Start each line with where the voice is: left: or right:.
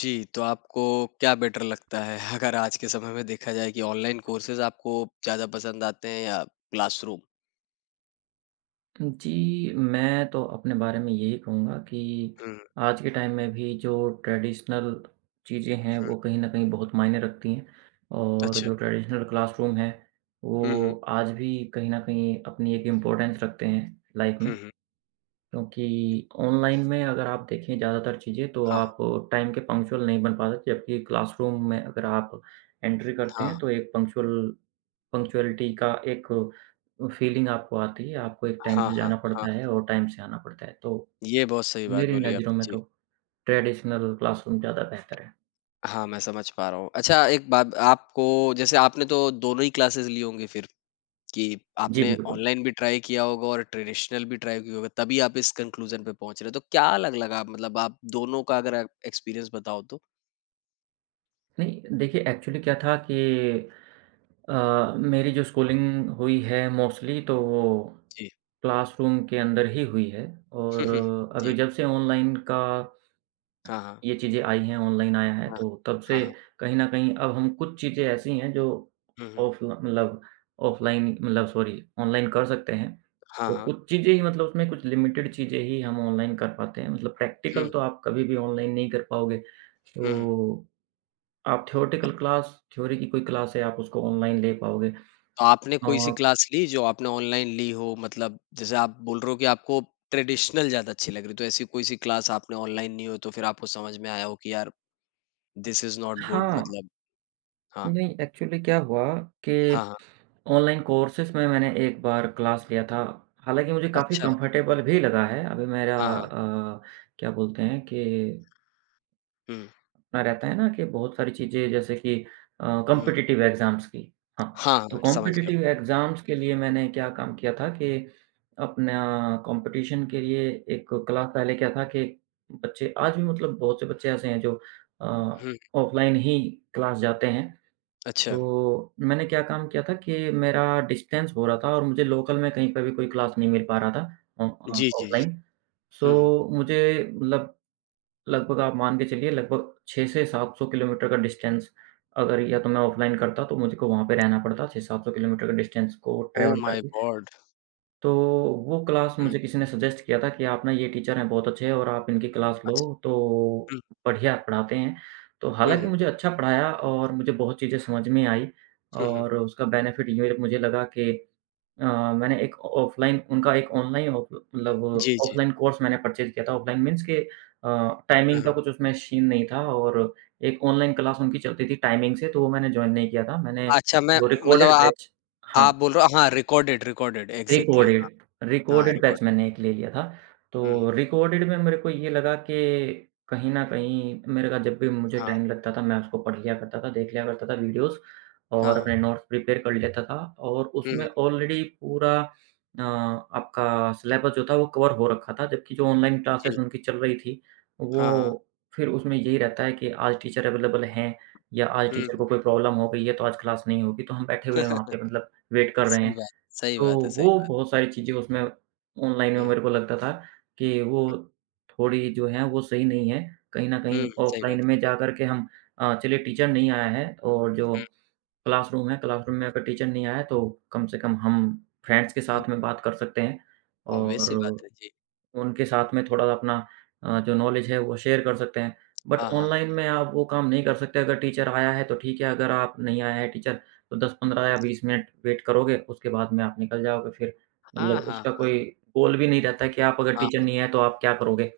left: जी, तो आपको क्या बेटर लगता है? अगर आज के समय में देखा जाए कि ऑनलाइन कोर्सेज़ आपको ज़्यादा पसंद आते हैं या क्लासरूम?
right: जी, मैं तो अपने बारे में यही कहूँगा कि
left: हुँ,
right: आज के टाइम में भी जो ट्रेडिशनल चीज़ें हैं,
left: हुँ।
right: वो कहीं न कहीं बहुत मायने रखती हैं और
left: अच्छा।
right: जो ट्रेडिशनल क्लासरूम है,
left: हुँ, हुँ।
right: वो आज भी कहीं न कहीं अपनी एक इम्पोर्टेंस रखते हैं लाइफ़
left: हुँ,
right: में।
left: हुँ।
right: क्योंकि ऑनलाइन में अगर आप देखें ज़्यादातर चीज़ें तो
left: हाँ,
right: आप टाइम के पंक्चुअल नहीं बन पाते, जबकि क्लासरूम में अगर आप एंट्री करते
left: हाँ,
right: हैं तो एक पंक्चुअलिटी का एक फीलिंग आपको आती है, आपको एक टाइम
left: हाँ,
right: से
left: हाँ,
right: जाना
left: हाँ।
right: पड़ता है और टाइम से आना पड़ता है। तो
left: ये बहुत सही बात
right: मेरी
left: बोली
right: नज़रों
left: आपने,
right: में
left: जी।
right: तो ट्रेडिशनल क्लासरूम ज़्यादा बेहतर है।
left: हाँ, मैं समझ पा रहा हूँ। अच्छा एक बात आपको जैसे आपने तो दोनों ही क्लासेज़ ली होंगी फिर कि
right: जी,
left: आपने
right: बिल्कुल।
left: ऑनलाइन भी ट्राई किया होगा और ट्रेडिशनल भी ट्राई किया होगा, तभी आप इस कन्क्लूज़न पे पहुँच रहे हो। तो क्या अलग लगा मतलब आप दोनों का अगर आप एक्सपीरियंस बताओ तो?
right: नहीं, देखिए एक्चुअली क्या था कि अ, मेरी जो स्कूलिंग हुई है मोस्टली, तो वो
left: जी।
right: क्लासरूम के अंदर ही हुई है
left: हुँ, हुँ।
right: और
left: जी।
right: अभी जब से ऑनलाइन का
left: हाँ, हाँ।
right: ये चीज़ें आई हैं, ऑनलाइन आया है
left: हाँ,
right: तो तब से
left: हाँ, हाँ।
right: कहीं न कहीं अब, हम कुछ चीज़ें ऐसी हैं जो
left: हुँ, हुँ।
right: ऑफ मतलब ऑफलाइन मतलब सॉरी ऑनलाइन कर सकते हैं।
left: हाँ,
right: तो
left: हाँ।
right: कुछ चीज़ें ही, मतलब उसमें कुछ लिमिटेड चीज़ें ही हम ऑनलाइन कर पाते हैं, मतलब प्रैक्टिकल
left: हुँ,
right: तो आप कभी भी ऑनलाइन नहीं कर पाओगे।
left: हुँ, हुँ।
right: तो आप थ्योरेटिकल क्लास थ्योरी की कोई क्लास है, आप उसको ऑनलाइन ले पाओगे।
left: तो आपने कोई सी
right: और
left: क्लास ली जो आपने ऑनलाइन ली हो मतलब जैसे आप बोल रहे हो कि आपको ट्रेडिशनल ज़्यादा अच्छी लग रही तो ऐसी कोई सी क्लास आपने ऑनलाइन ली हो तो फिर आपको समझ में आया हो कि यार दिस इज़ नॉट गुड
right: हाँ,
left: मतलब। हाँ,
right: नहीं एक्चुअली क्या हुआ कि
left: हाँ, हाँ।
right: ऑनलाइन कोर्सेज़ में मैंने एक बार क्लास लिया था। हालाँकि मुझे काफ़ी
left: अच्छा,
right: कम्फ़र्टेबल भी लगा है। अभी मेरा
left: हाँ, हाँ।
right: क्या बोलते हैं कि
left: हुँ,
right: ना, रहता है ना कि बहुत सारी चीज़ें जैसे कि
left: हुँ।
right: कॉम्पिटिटिव एग्ज़ाम्स की। हाँ,
left: हाँ,
right: तो
left: हाँ, समझ
right: कॉम्पिटिटिव
left: गया।
right: एग्ज़ाम्स के लिए मैंने क्या काम किया था कि अपना कॉम्पिटिशन के लिए एक क्लास, पहले क्या था कि बच्चे आज भी, मतलब बहुत से बच्चे ऐसे हैं जो अ,
left: हुँ,
right: ऑफ़लाइन ही क्लास जाते हैं।
left: अच्छा।
right: तो मैंने क्या काम किया था कि मेरा डिस्टेंस हो रहा था और मुझे लोकल में कहीं पे भी कोई क्लास नहीं मिल पा रहा था,
left: जी, जी।
right: ऑफ़लाइन।
left: हुँ, हुँ।
right: सो मुझे, मतलब लगभग आप मान के चलिए, लगभग 6 से 700 किलोमीटर का डिस्टेंस, अगर या तो मैं ऑफ़लाइन करता तो मुझे को वहाँ पे रहना पड़ता, 600-700 किलोमीटर का डिस्टेंस को
left: ओह
right: ट्रैवल
left: माय
right: करके।
left: गॉड!
right: तो वो क्लास
left: हुँ,
right: मुझे किसी ने सजेस्ट किया था कि आप ना, ये टीचर हैं बहुत अच्छे और आप इनकी क्लास लो,
left: अच्छा।
right: तो
left: हुँ,
right: बढ़िया पढ़ाते हैं। तो
left: हुँ,
right: हालाँकि
left: हुँ,
right: मुझे अच्छा पढ़ाया और मुझे बहुत चीज़ें समझ में आई
left: हुँ, हुँ।
right: और उसका बेनिफिट ये मुझे लगा कि अ, मैंने एक ऑफलाइन उनका एक ऑनलाइन ऑफ मतलब
left: जी, जी।
right: ऑफलाइन कोर्स मैंने परचेज़ किया था। ऑफलाइन मीन्स के अ,
left: हाँ,
right: टाइमिंग का
left: हाँ।
right: कुछ उसमें सीन नहीं था और एक ऑनलाइन क्लास उनकी चलती थी टाइमिंग से, तो वो मैंने जॉइन नहीं किया था। मैंने
left: अच्छा मैं
right: वो
left: मतलब
right: रिकॉर्डेड
left: आप
right: बैच, हाँ।
left: आप बोल रहे हो, हाँ, रिकॉर्डेड रिकॉर्डेड एग्ज़ैक्टली, हाँ,
right: रिकॉर्डेड,
left: हाँ,
right: रिकॉर्डेड बैच
left: रिकॉर्डेड।
right: मैंने एक ले लिया था।
left: हुँ,
right: तो रिकॉर्डेड में मेरे को ये लगा कि कहीं न कहीं मेरे का जब भी मुझे
left: हाँ,
right: टाइम लगता था, मैं उसको पढ़ लिया करता था, देख लिया करता था वीडियोज़
left: हाँ,
right: और अपने
left: हाँ।
right: नोट्स प्रिपेयर कर लेता था, और
left: हुँ,
right: उसमें ऑलरेडी पूरा आपका सिलेबस जो था वो कवर हो रखा था। जबकि जो ऑनलाइन क्लासेस
left: जी,
right: उनकी चल रही थी, वो
left: हाँ, हाँ।
right: फिर उसमें यही रहता है कि आज टीचर अवेलेबल हैं या आज
left: हुँ,
right: टीचर
left: हुँ।
right: को कोई प्रॉब्लम हो गई है, तो आज क्लास नहीं होगी, तो हम बैठे हुए हैं वहाँ पे, मतलब वेट कर रहे
left: सही
right: हैं।
left: बात सही
right: तो
left: बात है सही
right: वो
left: बात
right: बहुत सारी चीज़ें उसमें ऑनलाइन में
left: है। हुँ,
right: मेरे को लगता था कि वो थोड़ी, जो है वो सही नहीं है। कहीं न कहीं
left: हुँ, सही बात
right: ऑफ़लाइन
left: है।
right: में जाकर के हम, चलिए टीचर नहीं आया है और जो
left: हुँ,
right: क्लासरूम है, क्लासरूम में अगर टीचर नहीं आया है, तो कम से कम हम फ्रेंड्स के
left: हुँ,
right: साथ में बात कर सकते हैं
left: ऑब्वियस
right: और
left: सी बात है जी।
right: उनके साथ में थोड़ा अपना जो नॉलेज है वो शेयर कर सकते हैं। बट
left: हाँ,
right: ऑनलाइन
left: हाँ,
right: में आप वो काम नहीं कर सकते, अगर टीचर आया है तो ठीक है, अगर आप नहीं आया है टीचर तो 10-15 या 20 मिनट वेट करोगे, उसके बाद में आप निकल जाओगे फिर।
left: हाँ, हाँ,
right: मतलब
left: हाँ,
right: उसका कोई गोल भी नहीं रहता है कि आप अगर
left: हाँ,
right: टीचर नहीं आए तो आप क्या करोगे?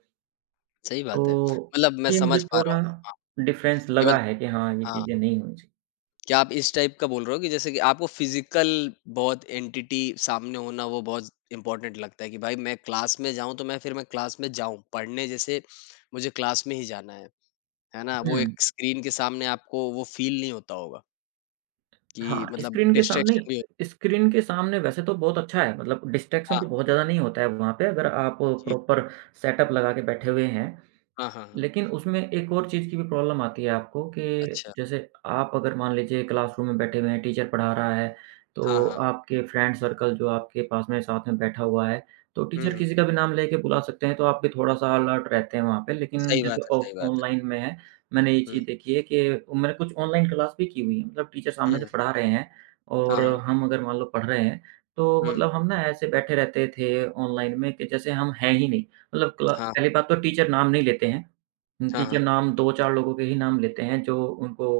left: सही बात है।
right: तो
left: मतलब मैं
right: ये
left: समझ
right: मुझे
left: पा रहा
right: थोड़ा
left: हूँ, हाँ,
right: डिफ़रेंस
left: ये मत
right: लगा है कि हाँ, ये
left: हाँ,
right: चीज़ें नहीं होनी चाहिए।
left: क्या आप इस टाइप का बोल रहे हो कि जैसे कि आपको फ़िज़िकल बहुत एंटिटी सामने होना वो बहुत इम्पोर्टेंट लगता है कि भाई मैं क्लास में जाऊँ तो मैं क्लास में जाऊँ, पढ़ने जैसे मुझे क्लास में ही जाना है। है ना? वो
right: हुँ।
left: एक स्क्रीन के सामने आपको वो फ़ील नहीं होता होगा कि
right: हाँ,
left: मतलब
right: स्क्रीन के सामने
left: डिस्ट्रैक्शन भी हो।
right: स्क्रीन के सामने वैसे तो बहुत अच्छा है, मतलब डिस्ट्रैक्शन
left: हाँ,
right: तो बहुत ज़्यादा नहीं होता है वहाँ पे, अगर आप
left: जी।
right: प्रॉपर सेटअप लगा के बैठे हुए हैं।
left: हाँ, हाँ, हाँ।
right: लेकिन उसमें एक और चीज़ की भी प्रॉब्लम आती है आपको कि
left: अच्छा।
right: जैसे, आप अगर मान लीजिए क्लासरूम में बैठे हुए हैं, टीचर पढ़ा रहा है,
left: हाँ,
right: तो
left: हाँ।
right: आपके फ्रेंड सर्कल जो आपके पास में साथ में बैठा हुआ है, तो टीचर
left: हुँ।
right: किसी का भी नाम लेके बुला सकते हैं, तो आप भी थोड़ा-सा अलर्ट रहते हैं वहाँ पे। लेकिन
left: सही बात
right: जैसे
left: है,
right: ऑ
left: सही बात
right: ऑनलाइन में है, मैंने ये
left: है। हुँ,
right: चीज़ देखी है कि मैंने कुछ ऑनलाइन क्लास भी की हुई है, मतलब टीचर सामने से
left: हुँ।
right: पढ़ा रहे हैं
left: हाँ,
right: और
left: हाँ।
right: हम अगर मान लो पढ़ रहे हैं, तो
left: हुँ।
right: मतलब हम ना, ऐसे बैठे रहते थे ऑनलाइन में कि जैसे हम हैं ही नहीं। मतलब क्ला
left: हाँ,
right: पहली बात तो, टीचर नाम नहीं लेते हैं। हुँ,
left: हाँ,
right: टीचर
left: हाँ।
right: नाम 2-4 लोगों के ही नाम लेते हैं, जो उनको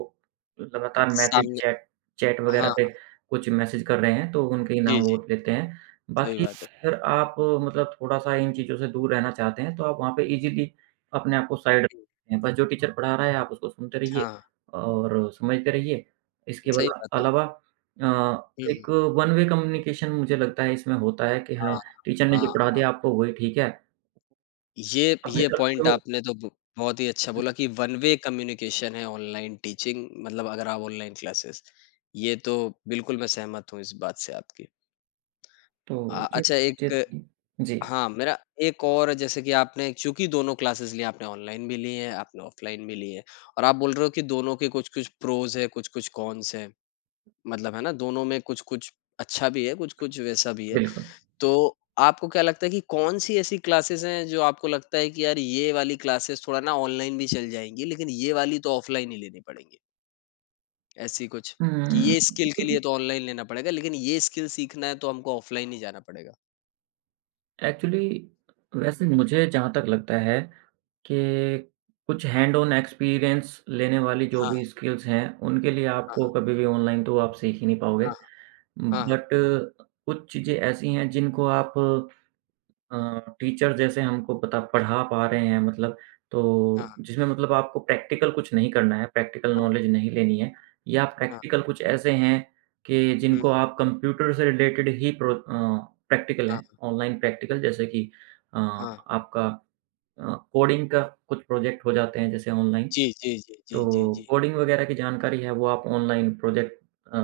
right: लगातार मैसेज,
left: सामने,
right: चैट चैट वगैरह
left: हाँ,
right: पे कुछ मैसेज कर रहे हैं, तो उनके ही
left: जी,
right: नाम वो
left: जी।
right: लेते हैं।
left: सही
right: बाकी
left: बात है।
right: अगर आप, मतलब थोड़ा-सा इन चीज़ों से दूर रहना चाहते हैं, तो आप वहाँ पे ईज़िली अपने आप को साइड रख
left: हुँ,
right: सकते हैं। बस जो टीचर पढ़ा रहा है, आप उसको सुनते रहिए
left: हाँ,
right: और समझते रहिए। इसके
left: सही
right: बला
left: बात है।
right: अलावा
left: हुँ, हुँ।
right: एक वन वे कम्युनिकेशन मुझे लगता है इसमें होता है कि हाँ,
left: हाँ,
right: टीचर ने
left: हाँ।
right: जो पढ़ा दिया आपको, वही ठीक है।
left: ये
right: अपनी
left: ये
right: तरफ
left: पॉइंट
right: से वो,
left: आपने तो ब बहुत ही अच्छा बोला कि वन वे कम्युनिकेशन है ऑनलाइन टीचिंग मतलब अगर आप ऑनलाइन क्लासेस, ये तो बिल्कुल मैं सहमत हूँ इस बात से आपकी।
right: तो ये
left: अच्छा
right: चीज़ें
left: एक
right: थी। जी।
left: हाँ, मेरा एक और जैसे कि आपने चूँकि दोनों क्लासेस ली हैं, आपने ऑनलाइन भी ली हैं, आपने ऑफ़लाइन भी ली हैं और आप बोल रहे हो कि दोनों के कुछ-कुछ प्रोज़ हैं, कुछ-कुछ कॉन्स हैं। मतलब है ना, दोनों में कुछ-कुछ अच्छा भी है, कुछ-कुछ वैसा भी है।
right: बिल्कुल।
left: तो आपको क्या लगता है कि कौन-सी ऐसी क्लासेस हैं जो आपको लगता है कि यार ये वाली क्लासेस थोड़ा ना ऑनलाइन भी चल जाएँगी, लेकिन ये वाली तो ऑफ़लाइन ही लेनी पड़ेंगी? ऐसी कुछ कि
right: हुँ,
left: ये स्किल के
right: देखिए
left: लिए तो ऑनलाइन लेना पड़ेगा, लेकिन ये स्किल सीखना है तो हमको ऑफ़लाइन ही जाना पड़ेगा।
right: एक्चुअली, वैसे मुझे जहाँ तक लगता है कि कुछ हैंड ऑन एक्सपीरियंस लेने वाली जो
left: हाँ,
right: भी स्किल्स हैं, उनके लिए
left: हाँ,
right: आपको
left: हाँ,
right: कभी भी ऑनलाइन, तो आप सीख ही नहीं पाओगे।
left: हाँ। हाँ,
right: बट कुछ चीज़ें ऐसी हैं जिनको आप, अ, टीचर जैसे हमको पता पढ़ा पा रहे हैं, मतलब, तो
left: हाँ।
right: जिसमें मतलब आपको प्रैक्टिकल कुछ नहीं करना है, प्रैक्टिकल
left: हाँ, हाँ।
right: नॉलेज नहीं लेनी है, या
left: हाँ, हाँ।
right: प्रैक्टिकल कुछ ऐसे हैं कि
left: हुँ,
right: जिनको आप, कंप्यूटर से रिलेटेड ही प्रैक्टिकल
left: हाँ,
right: है, ऑनलाइन प्रैक्टिकल जैसे कि अ,
left: हाँ।
right: आपका कोडिंग का कुछ प्रोजेक्ट हो जाते हैं जैसे ऑनलाइन,
left: जी, जी, जी, जी, जी,
right: तो
left: जी।
right: कोडिंग वगैरह की जानकारी है, वो आप ऑनलाइन प्रोजेक्ट अ,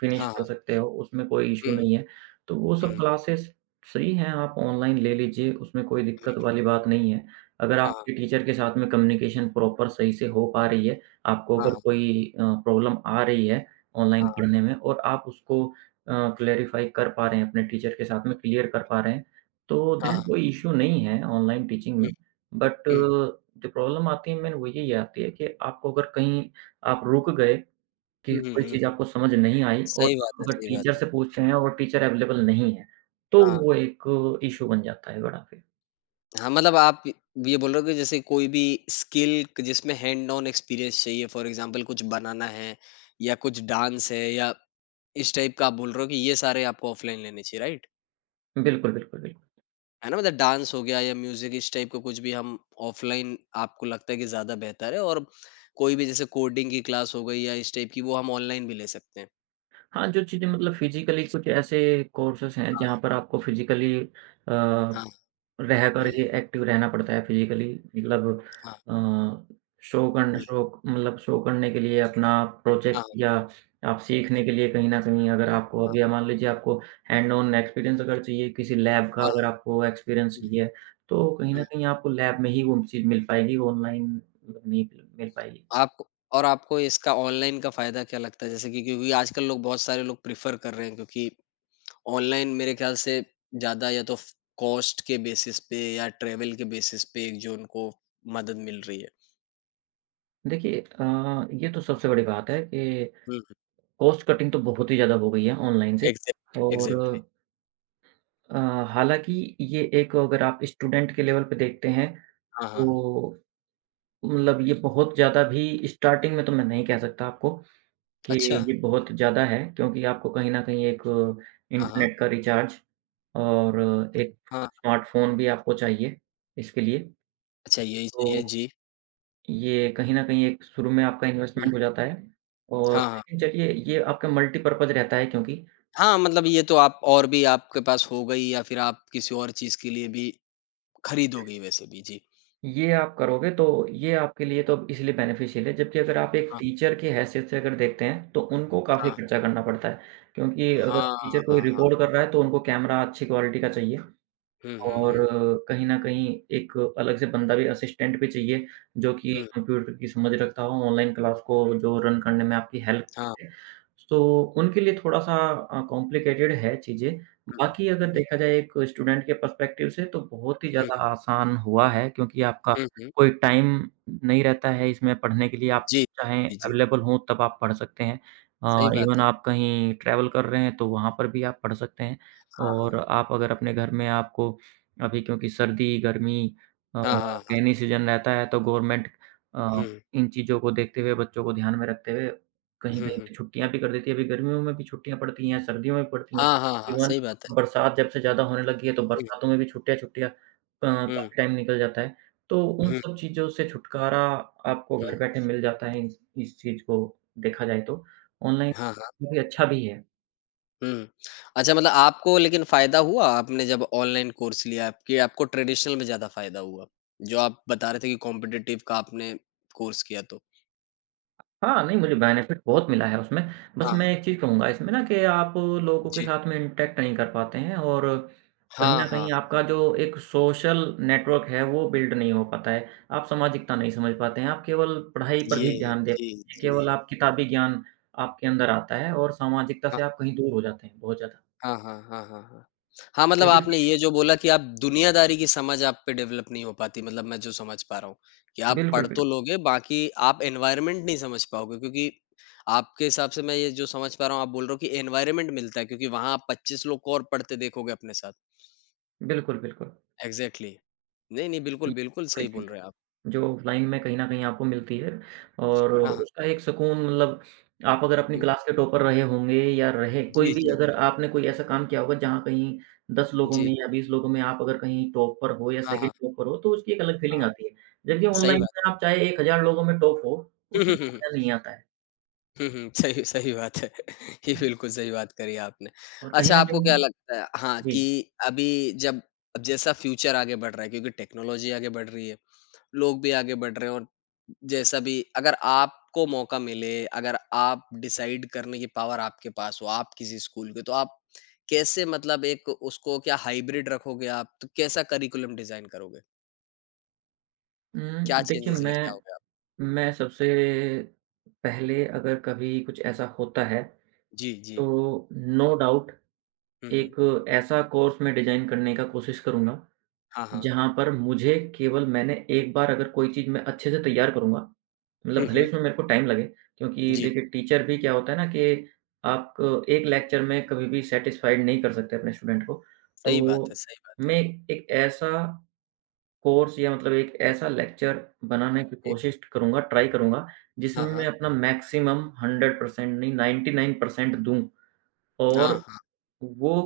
right: फिनिश
left: हाँ,
right: कर
left: हाँ।
right: सकते हो, उसमें कोई इश्यू
left: हुँ,
right: नहीं है। तो वो सब
left: हुँ।
right: क्लासेस फ्री हैं, आप ऑनलाइन ले लीजिए, उसमें कोई दिक्कत वाली बात नहीं है। अगर
left: हाँ,
right: आपके टीचर के साथ में कम्युनिकेशन प्रॉपर सही से हो पा रही है, आपको अगर
left: हाँ,
right: कोई प्रॉब्लम आ रही है ऑनलाइन
left: हाँ,
right: पढ़ने में और आप उसको अ, क्लैरिफ़ाई कर पा रहे हैं, अपने टीचर के साथ में क्लियर कर पा रहे हैं, तो
left: हाँ,
right: देन
left: हाँ।
right: कोई इश्यू नहीं है ऑनलाइन टीचिंग में।
left: हुँ,
right: बट
left: हुँ।
right: जो प्रॉब्लम आती है मेन, वो यही आती है कि आपको अगर कहीं आप रुक गए कि
left: हुँ, हुँ,
right: कोई
left: हुँ,
right: चीज़
left: हुँ।
right: आपको समझ नहीं आई, और
left: सही
right: आप
left: बात है,
right: अगर
left: सही
right: टीचर
left: बात है।
right: से पूछ रहे हैं और टीचर अवेलेबल नहीं है, तो
left: हाँ,
right: वो एक इश्यू बन जाता है बड़ा फिर।
left: हाँ, मतलब आप ये बोल रहे हो कि जैसे कोई भी स्किल क जिसमें हैंड ऑन एक्सपीरियंस चाहिए फॉर एग्ज़ाम्पल कुछ बनाना है या कुछ डांस है या इस टाइप का आप बोल रहे हो कि ये सारे आपको ऑफलाइन लेने चाहिए, राइट?
right: बिल्कुल, बिल्कुल, बिल्कुल।
left: है ना? मतलब डांस हो गया या म्यूज़िक इस टाइप का कुछ भी हम ऑफ़लाइन आपको लगता है कि ज़्यादा बेहतर है और कोई भी जैसे कोडिंग की क्लास हो गई या इस टाइप की वो हम ऑनलाइन भी ले सकते हैं।
right: हाँ, जो चीज़ें मतलब फिज़िकली कुछ ऐसे कोर्सेज़ हैं जहाँ
left: हाँ,
right: पर आपको फिज़िकली अ
left: हाँ,
right: रहकर
left: हुँ,
right: ही एक्टिव रहना पड़ता है, फिज़िकली मतलब,
left: हाँ,
right: अ, शो करने
left: हुँ,
right: शो मतलब शो करने के लिए अपना
left: हाँ,
right: प्रोजेक्ट, या आप सीखने के लिए कहीं न कहीं, अगर आपको
left: हाँ,
right: अभी मान लीजिए आपको हैंड ऑन एक्सपीरियंस अगर चाहिए, किसी लैब का
left: हाँ,
right: अगर आपको एक्सपीरियंस
left: हुँ,
right: चाहिए, तो कहीं
left: हुँ।
right: न कहीं आपको लैब में ही वो चीज़ मिल पाएगी, ऑनलाइन नहीं मिल पाएगी।
left: आपको और आपको इसका ऑनलाइन का फ़ायदा क्या लगता है? जैसे कि क्योंकि आजकल लोग बहुत सारे लोग प्रेफ़र कर रहे हैं क्योंकि ऑनलाइन मेरे ख़्याल से ज़्यादा या तो फ कॉस्ट के बेसिस पे या ट्रैवल के बेसिस पे एक जो उनको मदद मिल रही है।
right: देखिए ये तो सबसे बड़ी बात है कि
left: हुँ, हुँ।
right: कॉस्ट कटिंग तो बहुत ही ज़्यादा हो गई है ऑनलाइन से, और
left: एग्ज़ैक्टली।
right: अ, हालाँकि ये एक, अगर आप स्टूडेंट के लेवल पे देखते हैं,
left: हाँ, हाँ।
right: तो मतलब ये बहुत ज़्यादा भी, स्टार्टिंग में तो मैं नहीं कह सकता आपको कि
left: अच्छा।
right: ये बहुत ज़्यादा है, क्योंकि आपको कहीं न कहीं एक
left: हाँ, हाँ।
right: इंटरनेट का रिचार्ज और एक
left: हाँ,
right: स्मार्टफ़ोन भी आपको चाहिए इसके लिए।
left: अच्छा यही चाहिए,
right: तो
left: जी।
right: ये कहीं न कहीं एक, शुरू में आपका
left: हुँ,
right: इन्वेस्टमेंट हो जाता है और
left: हाँ, हाँ।
right: लेकिन चलिए, ये आपका मल्टीपर्पज़ रहता है, क्योंकि
left: हाँ, मतलब ये तो आप और भी आपके पास हो गई या फिर आप किसी और चीज़ के लिए भी खरीदोगे वैसे भी, जी।
right: ये आप करोगे तो ये आपके लिए तो इसलिए बेनिफिशियल है, जबकि अगर आप एक
left: हाँ,
right: टीचर की हैसियत से अगर देखते हैं, तो उनको काफ़ी
left: हाँ।
right: खर्चा करना पड़ता है। क्योंकि अगर
left: हाँ,
right: टीचर कोई
left: हाँ,
right: रिकॉर्ड
left: हाँ।
right: कर रहा है, तो उनको कैमरा अच्छी क्वालिटी का चाहिए।
left: हुँ, हुँ,
right: और
left: हुँ।
right: कहीं न कहीं एक अलग से बंदा भी, असिस्टेंट भी चाहिए, जो कि
left: हुँ,
right: कंप्यूटर की समझ रखता हो, ऑनलाइन क्लास को जो रन करने में आपकी हेल्प
left: हाँ।
right: करे। तो उनके लिए थोड़ा-सा कॉम्प्लिकेटेड है चीज़ें।
left: हुँ, हुँ।
right: बाकी अगर देखा जाए एक स्टूडेंट के पर्सपेक्टिव से, तो बहुत ही
left: हुँ,
right: ज़्यादा
left: हुँ,
right: आसान हुआ है, क्योंकि आपका
left: हुँ, हुँ।
right: कोई टाइम नहीं रहता है इसमें पढ़ने के लिए, आप
left: जी,
right: चाहें
left: जी, जी।
right: अवेलेबल हों तब आप पढ़ सकते हैं।
left: सही बात
right: इवन
left: है।
right: आप कहीं ट्रैवल कर रहे हैं तो वहाँ पर भी आप पढ़ सकते हैं,
left: हाँ, हाँ।
right: और आप अगर अपने घर में आपको, अभी क्योंकि सर्दी, गर्मी, अ,
left: हाँ, हाँ,
right: रेनी
left: हाँ।
right: सीज़न रहता है, तो गवर्नमेंट अ,
left: हुँ,
right: इन चीज़ों को देखते हुए, बच्चों को ध्यान में रखते हुए,
left: हुँ,
right: कहीं-कहीं
left: हुँ।
right: पे छुट्टियाँ भी कर देती है। अभी गर्मियों में भी छुट्टियाँ पड़ती हैं, सर्दियों में भी पड़ती हैं।
left: हाँ, हाँ, हाँ,
right: इवन
left: सही बात है।
right: तो बरसात जब से ज़्यादा होने लगी है, तो
left: हुँ,
right: बरसातों में भी छुट्टियाँ-छुट्टियाँ
left: हुँ,
right: काफ़ी टाइम निकल जाता है। तो उन
left: हुँ,
right: सब चीज़ों से छुटकारा आपको
left: हुँ।
right: घर बैठे मिल जाता है, इस चीज़ को देखा जाए तो। ऑनलाइन
left: हाँ।
right: काफ़ी अच्छा भी है।
left: हुँ। अच्छा मतलब आपको लेकिन फ़ायदा हुआ आपने जब ऑनलाइन कोर्स लिया कि आपको ट्रेडिशनल में ज़्यादा फ़ायदा हुआ? जो आप बता रहे थे कि कॉम्पिटिटिव का आपने कोर्स किया तो।
right: हाँ, नहीं, मुझे बेनिफ़िट बहुत मिला है उसमें। बस
left: हाँ,
right: मैं
left: हाँ।
right: एक चीज़ कहूँगा इसमें ना, कि आप लोगों के
left: जी।
right: साथ में इंटरैक्ट नहीं कर पाते हैं और कहीं
left: हाँ,
right: न
left: हाँ।
right: कहीं आपका जो एक सोशल नेटवर्क है, वो बिल्ड नहीं हो पाता है। आप सामाजिकता नहीं समझ पाते हैं, आप केवल पढ़ाई पर
left: ये
right: ही ध्यान दे
left: जी,
right: पाते हैं,
left: जी।
right: केवल आप किताबी ज्ञान आपके अंदर आता है और सामाजिकता से
left: हाँ।
right: आप कहीं दूर हो जाते हैं बहुत ज़्यादा।
left: हाँ, हाँ, हाँ, हाँ, हाँ। हाँ, मतलब
right: क्योंकि
left: आपने ये जो बोला कि आप दुनियादारी की समझ आप पे डेवलप नहीं हो पाती मतलब मैं जो समझ पा रहा हूँ, कि आप
right: बिल्कुल,
left: पढ़ तो
right: बिल्कुल।
left: लोगे बाकी आप एनवायरनमेंट नहीं समझ पाओगे क्योंकि आपके हिसाब से मैं ये जो समझ पा रहा हूँ आप बोल रहे हो कि एनवायरनमेंट मिलता है क्योंकि वहाँ आप 25 लोग को और पढ़ते देखोगे अपने साथ।
right: बिल्कुल, बिल्कुल।
left: एग्ज़ैक्टली। नहीं, नहीं, बिल्कुल,
right: ये
left: बिल्कुल
right: बड़ी
left: सही
right: चीज़
left: बोल रहे हैं आप।
right: है। जो ऑफ़लाइन में कहीं न कहीं आपको मिलती है, और
left: हाँ,
right: बिल्कुल।
left: हाँ।
right: उसका एक सुकून, मतलब आप अगर अपनी
left: जी,
right: क्लास के टॉपर रहे होंगे, या रहे कोई
left: जी,
right: भी,
left: जी।
right: अगर आपने कोई ऐसा काम किया होगा जहाँ कहीं 10 लोगों
left: जी।
right: में या 20 लोगों में आप अगर कहीं टॉपर हो या
left: हाँ,
right: सेकंड
left: हाँ,
right: टॉपर हो, तो उसकी एक अलग फीलिंग
left: हाँ।
right: आती है। जबकि
left: सही
right: ऑनलाइन
left: बात है।
right: में आप चाहे 1000 लोगों में टॉप हो, उसमें वो मज़ा नहीं आता है।
left: हुँ, हुँ। सही सही बात है। ये बिल्कुल सही बात करी आपने।
right: और कहीं
left: अच्छा
right: न
left: आपको क्या
right: कहीं।
left: लगता है, हाँ,
right: जी।
left: कि अभी जब अब जैसा फ्यूचर आगे बढ़ रहा है क्योंकि टेक्नोलॉज़ी आगे बढ़ रही है, लोग भी आगे बढ़ रहे हैं और जैसा भी अगर आपको मौका मिले, अगर आप डिसाइड करने की पावर आपके पास हो, आप किसी स्कूल के, तो आप कैसे मतलब एक उसको क्या हाइब्रिड रखोगे आप? तो कैसा करिकुलम डिज़ाइन करोगे? क्या
right: देखिए,
left: चेंजेज़ लेके
right: मैं
left: आओगे आप?
right: मैं सबसे पहले, अगर कभी कुछ ऐसा होता है,
left: जी, जी।
right: तो नो डाउट
left: हुँ, हुँ।
right: एक ऐसा कोर्स मैं डिज़ाइन करने का कोशिश करूँगा,
left: हाँ, हाँ।
right: जहाँ पर मुझे केवल, मैंने एक बार अगर कोई चीज़ मैं अच्छे से तैयार करूँगा, मतलब
left: हुँ,
right: भले ही
left: हुँ।
right: उसमें मेरे को टाइम लगे, क्योंकि
left: जी।
right: देखिए टीचर भी क्या होता है ना, कि आप एक लेक्चर में कभी भी सैटिस्फाइड नहीं कर सकते अपने स्टूडेंट को।
left: सही बात है,
right: तो
left: सही बात है।
right: मैं एक ऐसा कोर्स, या मतलब एक ऐसा लेक्चर बनाने की कोशिश करूँगा, ट्राई करूँगा,
left: हाँ,
right: जिसमें मैं
left: हाँ।
right: अपना मैक्सिमम 100% नहीं, 99% दूँ,
left: हाँ,
right: और
left: हाँ।
right: वो,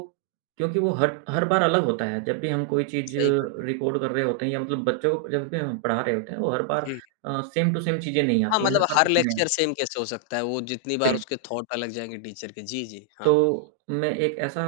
right: क्योंकि वो हर हर बार अलग होता है, जब भी हम कोई चीज़
left: सही बात
right: रिकॉर्ड कर रहे होते हैं, या मतलब बच्चों को जब भी हम पढ़ा रहे होते हैं, वो हर बार
left: है। हुँ।
right: सेम टू सेम चीज़ें नहीं
left: हाँ,
right: आती हैं, हर
left: मतलब
right: बार
left: हर
right: कुछ नया।
left: लेक्चर सेम कैसे हो सकता है? वो जितनी बार
right: बिल
left: उसके थॉट अलग जाएँगे टीचर के। जी, जी। हाँ,
right: तो मैं एक ऐसा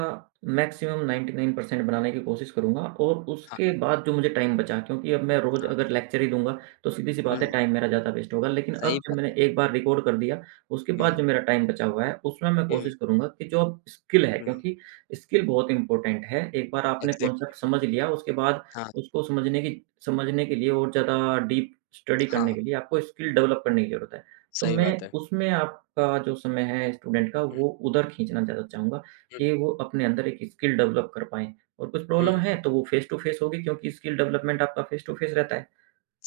right: मैक्सिमम 99% बनाने की कोशिश करूँगा, और उसके
left: हाँ,
right: बाद जो मुझे टाइम बचा, क्योंकि अब मैं रोज़
left: हाँ।
right: अगर लेक्चर ही दूँगा, तो। हुँ, हुँ। सीधी-सी
left: हुँ,
right: बात है,
left: हुँ।
right: टाइम मेरा ज़्यादा वेस्ट होगा। लेकिन
left: सही
right: अब जब
left: बात है।
right: मैंने एक बार रिकॉर्ड कर दिया, उसके
left: हुँ,
right: बाद
left: हुँ।
right: जो मेरा टाइम बचा हुआ है, उसमें मैं
left: हुँ, हुँ,
right: कोशिश करूँगा कि जो अब स्किल है,
left: हुँ, हुँ।
right: क्योंकि स्किल बहुत इम्पोर्टेंट है। एक बार आपने
left: एग्ज़ैक्टली।
right: कॉन्सेप्ट समझ लिया, उसके बाद
left: हाँ,
right: उसको समझने के लिए और ज़्यादा डीप स्टडी
left: हाँ,
right: करने
left: हाँ।
right: के लिए आपको स्किल डेवलप करने की ज़रूरत है। तो
left: सही
right: मैं
left: बात है।
right: उसमें आपका जो समय है स्टूडेंट का,
left: हुँ,
right: वो उधर खींचना ज़्यादा चाहूँगा,
left: हुँ,
right: कि
left: हुँ।
right: वो अपने अंदर एक स्किल डेवलप कर पाएँ, और कुछ
left: हुँ,
right: प्रॉब्लम
left: हुँ।
right: है तो वो फ़ेस टू फ़ेस होगी, क्योंकि स्किल डेवलपमेंट आपका फ़ेस टू फ़ेस रहता है।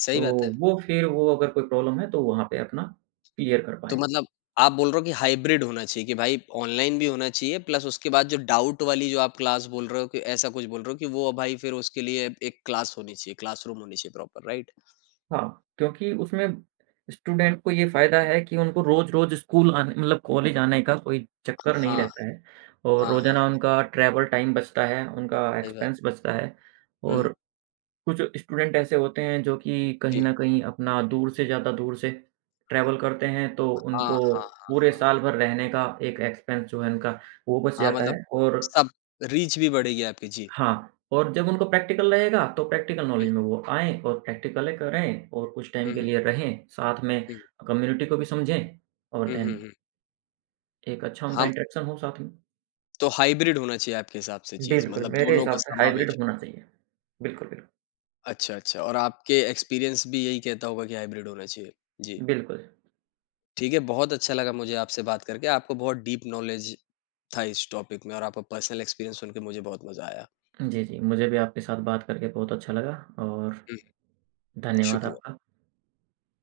left: सही
right: तो
left: बात है।
right: वो फिर, वो अगर कोई प्रॉब्लम है तो वहाँ पे अपना क्लियर कर
left: तो
right: पाएँ।
left: मतलब आप बोल रहे हो कि हाइब्रिड होना चाहिए कि भाई ऑनलाइन भी होना चाहिए प्लस उसके बाद जो डाउट वाली जो आप क्लास बोल रहे हो कि ऐसा कुछ बोल रहे हो कि वो भाई फिर उसके लिए एक क्लास होनी चाहिए, क्लासरूम होनी चाहिए प्रॉपर, राइट?
right: हाँ, क्योंकि उसमें स्टूडेंट को ये फ़ायदा है कि उनको रोज़-रोज़ स्कूल आने, मतलब कॉलेज आने का कोई चक्कर नहीं
left: हाँ,
right: रहता है, और
left: हाँ, हाँ।
right: रोज़ाना उनका ट्रैवल टाइम बचता है, उनका
left: सही बात।
right: एक्सपेंस बचता है।
left: हुँ,
right: और कुछ स्टूडेंट ऐसे होते हैं, जो कि कहीं
left: जी।
right: न कहीं अपना दूर से, ज़्यादा दूर से ट्रैवल करते हैं, तो
left: हाँ,
right: उनको
left: हाँ, हाँ,
right: पूरे
left: हाँ।
right: साल भर रहने का एक एक्सपेंस जो है उनका, वो बच
left: हाँ,
right: जाता
left: मतलब
right: है। और
left: सब रीच भी बढ़ेगी आपकी। जी।
right: हाँ, और जब उनको प्रैक्टिकल रहेगा तो प्रैक्टिकल
left: हुँ,
right: नॉलेज में
left: हुँ,
right: वो आएँ और प्रैक्टिकलें करें, और कुछ टाइम के
left: हुँ,
right: लिए रहें, साथ में
left: हुँ,
right: कम्युनिटी को भी समझें, और
left: हुँ, हुँ,
right: देन
left: हुँ।
right: एक अच्छा उनका
left: हाँ,
right: इंटरेक्शन हो साथ में।
left: तो हाइब्रिड होना चाहिए आपके हिसाब से चीज़
right: बिल्कुल,
left: मतलब
right: मेरे
left: दोनों का
right: हिसाब से हाइब्रिड
left: समावेश।
right: होना चाहिए। बिल्कुल, बिल्कुल।
left: अच्छा, अच्छा और आपके एक्सपीरियंस भी यही कहता होगा कि हाइब्रिड होना चाहिए। जी,
right: बिल्कुल।
left: ठीक है, बहुत अच्छा लगा मुझे आपसे बात करके। आपको बहुत डीप नॉलेज था इस टॉपिक में और आपका पर्सनल एक्सपीरियंस सुन के मुझे बहुत मज़ा आया।
right: जी, जी। मुझे भी आपके साथ बात करके बहुत अच्छा लगा, और
left: हुँ,
right: धन्यवाद
left: शुक्रिया।
right: आपका।